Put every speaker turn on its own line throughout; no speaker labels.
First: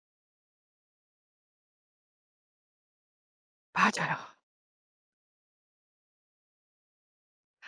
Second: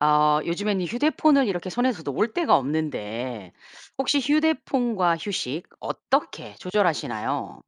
어. 요즘에는 이 휴대폰을 이렇게 손에서 놓을 때가 없는데 혹시
맞아요.
휴대폰과 휴식 어떻게 조절하시나요?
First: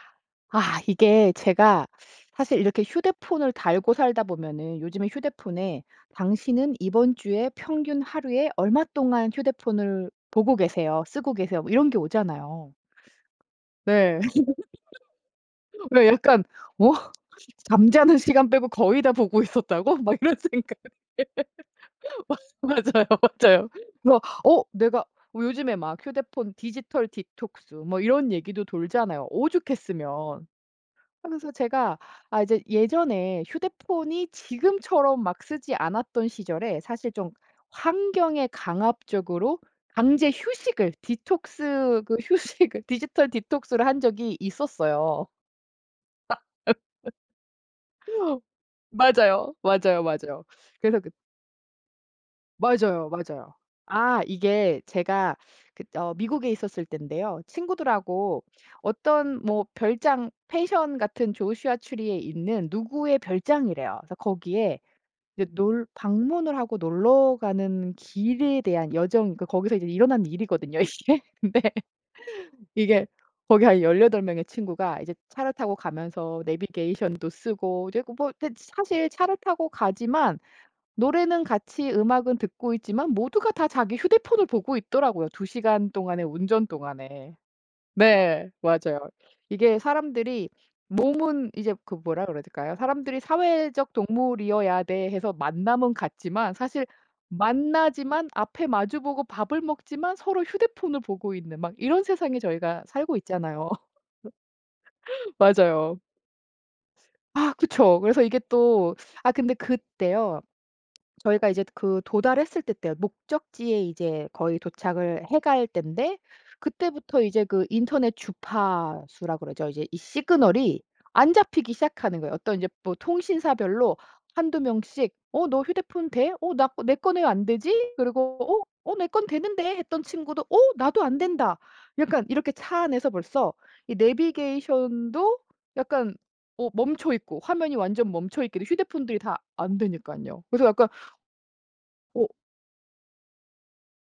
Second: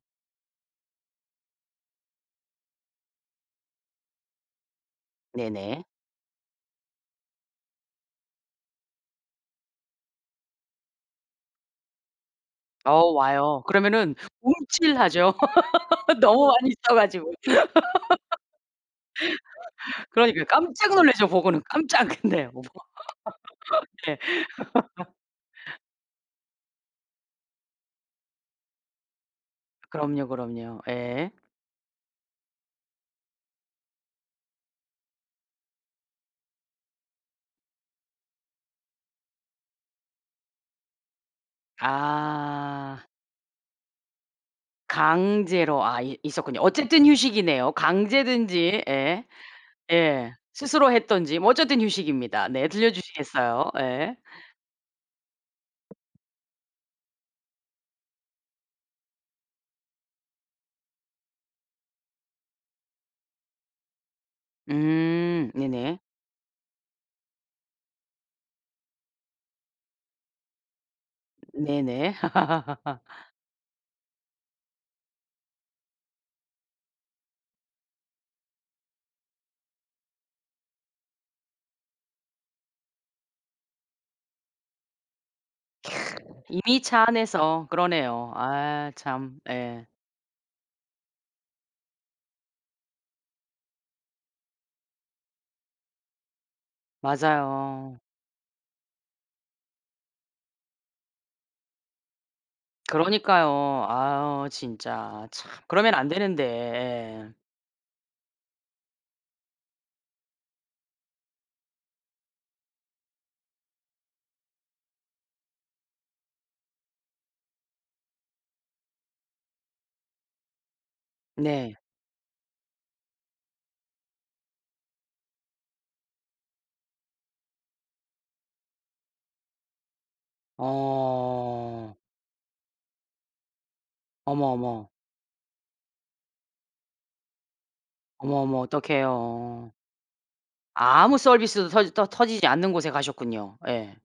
아. 이게 제가 사실 이렇게 휴대폰을 달고 살다 보면은 요즘에 휴대폰에
네네.
당신은 이번 주에 평균 하루에 얼마 동안 휴대폰을 보고 계세요 쓰고 계세요 뭐 이런 게 오잖아요.
어 와요. 그러면은
네.
움찔하죠.
왜 약간
너무 많이
'어?
써 가지고.
잠자는 시간 빼고 거의 다 보고 있었다고?' 막 이런
그러니까
생각
깜짝
예.
놀라죠 보고는 깜짝. 네. 어머.
맞 맞아요, 맞아요.
네.
그래서 어 내가 요즘에 막 휴대폰 디지털 디톡스 뭐 이런 얘기도 돌잖아요
그럼요,
오죽했으면.
그럼요. 예.
하면서 제가 아 이제 예전에 휴대폰이 지금처럼 막 쓰지 않았던 시절에 사실 좀 환경에 강압적으로 강제 휴식을 디톡스 그 휴식을
아.
디지털 디톡스를 한 적이 있었어요.
강제로 아 이 있었군요. 어쨌든 휴식이네요 강제든지 예.
맞아요. 맞아요,
예.
맞아요.
스스로
그래서 그
했든지 뭐 어쨌든 휴식입니다. 네.
맞아요. 맞아요.
들려주시겠어요? 예.
아 이게 제가 그 어 미국에 있었을 땐데요. 친구들하고 어떤 뭐 별장 펜션 같은 조슈아 트리에 있는 누구의 별장이래요. 그래서 거기에 이제
음.
놀
네네.
방문을 하고 놀러 가는 길에 대한 여정 그러니까 거기서 이제 일어난 일이거든요 이게. 근데
네네.
이게 거기 한 18 명의 친구가 이제 차를 타고 가면서 내비게이션도 쓰고 이제 고 뭐 네 지 사실 차를 타고 가지만 노래는 같이 음악은 듣고 있지만 모두가 다 자기 휴대폰을 보고 있더라고요 2 시간
캬.
동안에 운전
이미 차
동안에.
안에서. 그러네요.
네.
아
맞아요.
참.
이게
예.
사람들이 몸은 이제 그 뭐라 그래야 될까요? 사람들이 사회적 동물이어야 돼 해서 만남은 갖지만 사실
맞아요.
만나지만 앞에 마주 보고 밥을 먹지만 서로 휴대폰을 보고 있는 막 이런 세상에 저희가 살고 있잖아요.
그러니까요. 아유 진짜 참 그러면
맞아요.
안 되는데 예.
아 그쵸. 그래서 이게 또 아 근데 그때요. 저희가 이제 그 도달했을 때 때요. 목적지에 이제 거의 도착을 해 갈 땐데 그때부터 이제 그 인터넷 주파수라 그러죠. 이제 이 시그널이 안 잡히기
네.
시작하는 거예요. 어떤 이제 뭐 통신사별로 1-2 명씩 "어 너 휴대폰 돼? 어 나 거 내 거는 왜 안 되지?" 그리고 "어? 어 내 건 되는데." 했던 친구도 "어. 나도 안 된다."
어.
약간 이렇게 차 안에서 벌써 이
어머, 어머.
내비게이션도 약간 어 멈춰있고 화면이 완전
어머, 어머
멈춰있게도 휴대폰들이 다
어떡해요.
안 되니깐요. 그래서 약간
아무 서비스도 터지 터
오.
터지지 않는 곳에 가셨군요 예.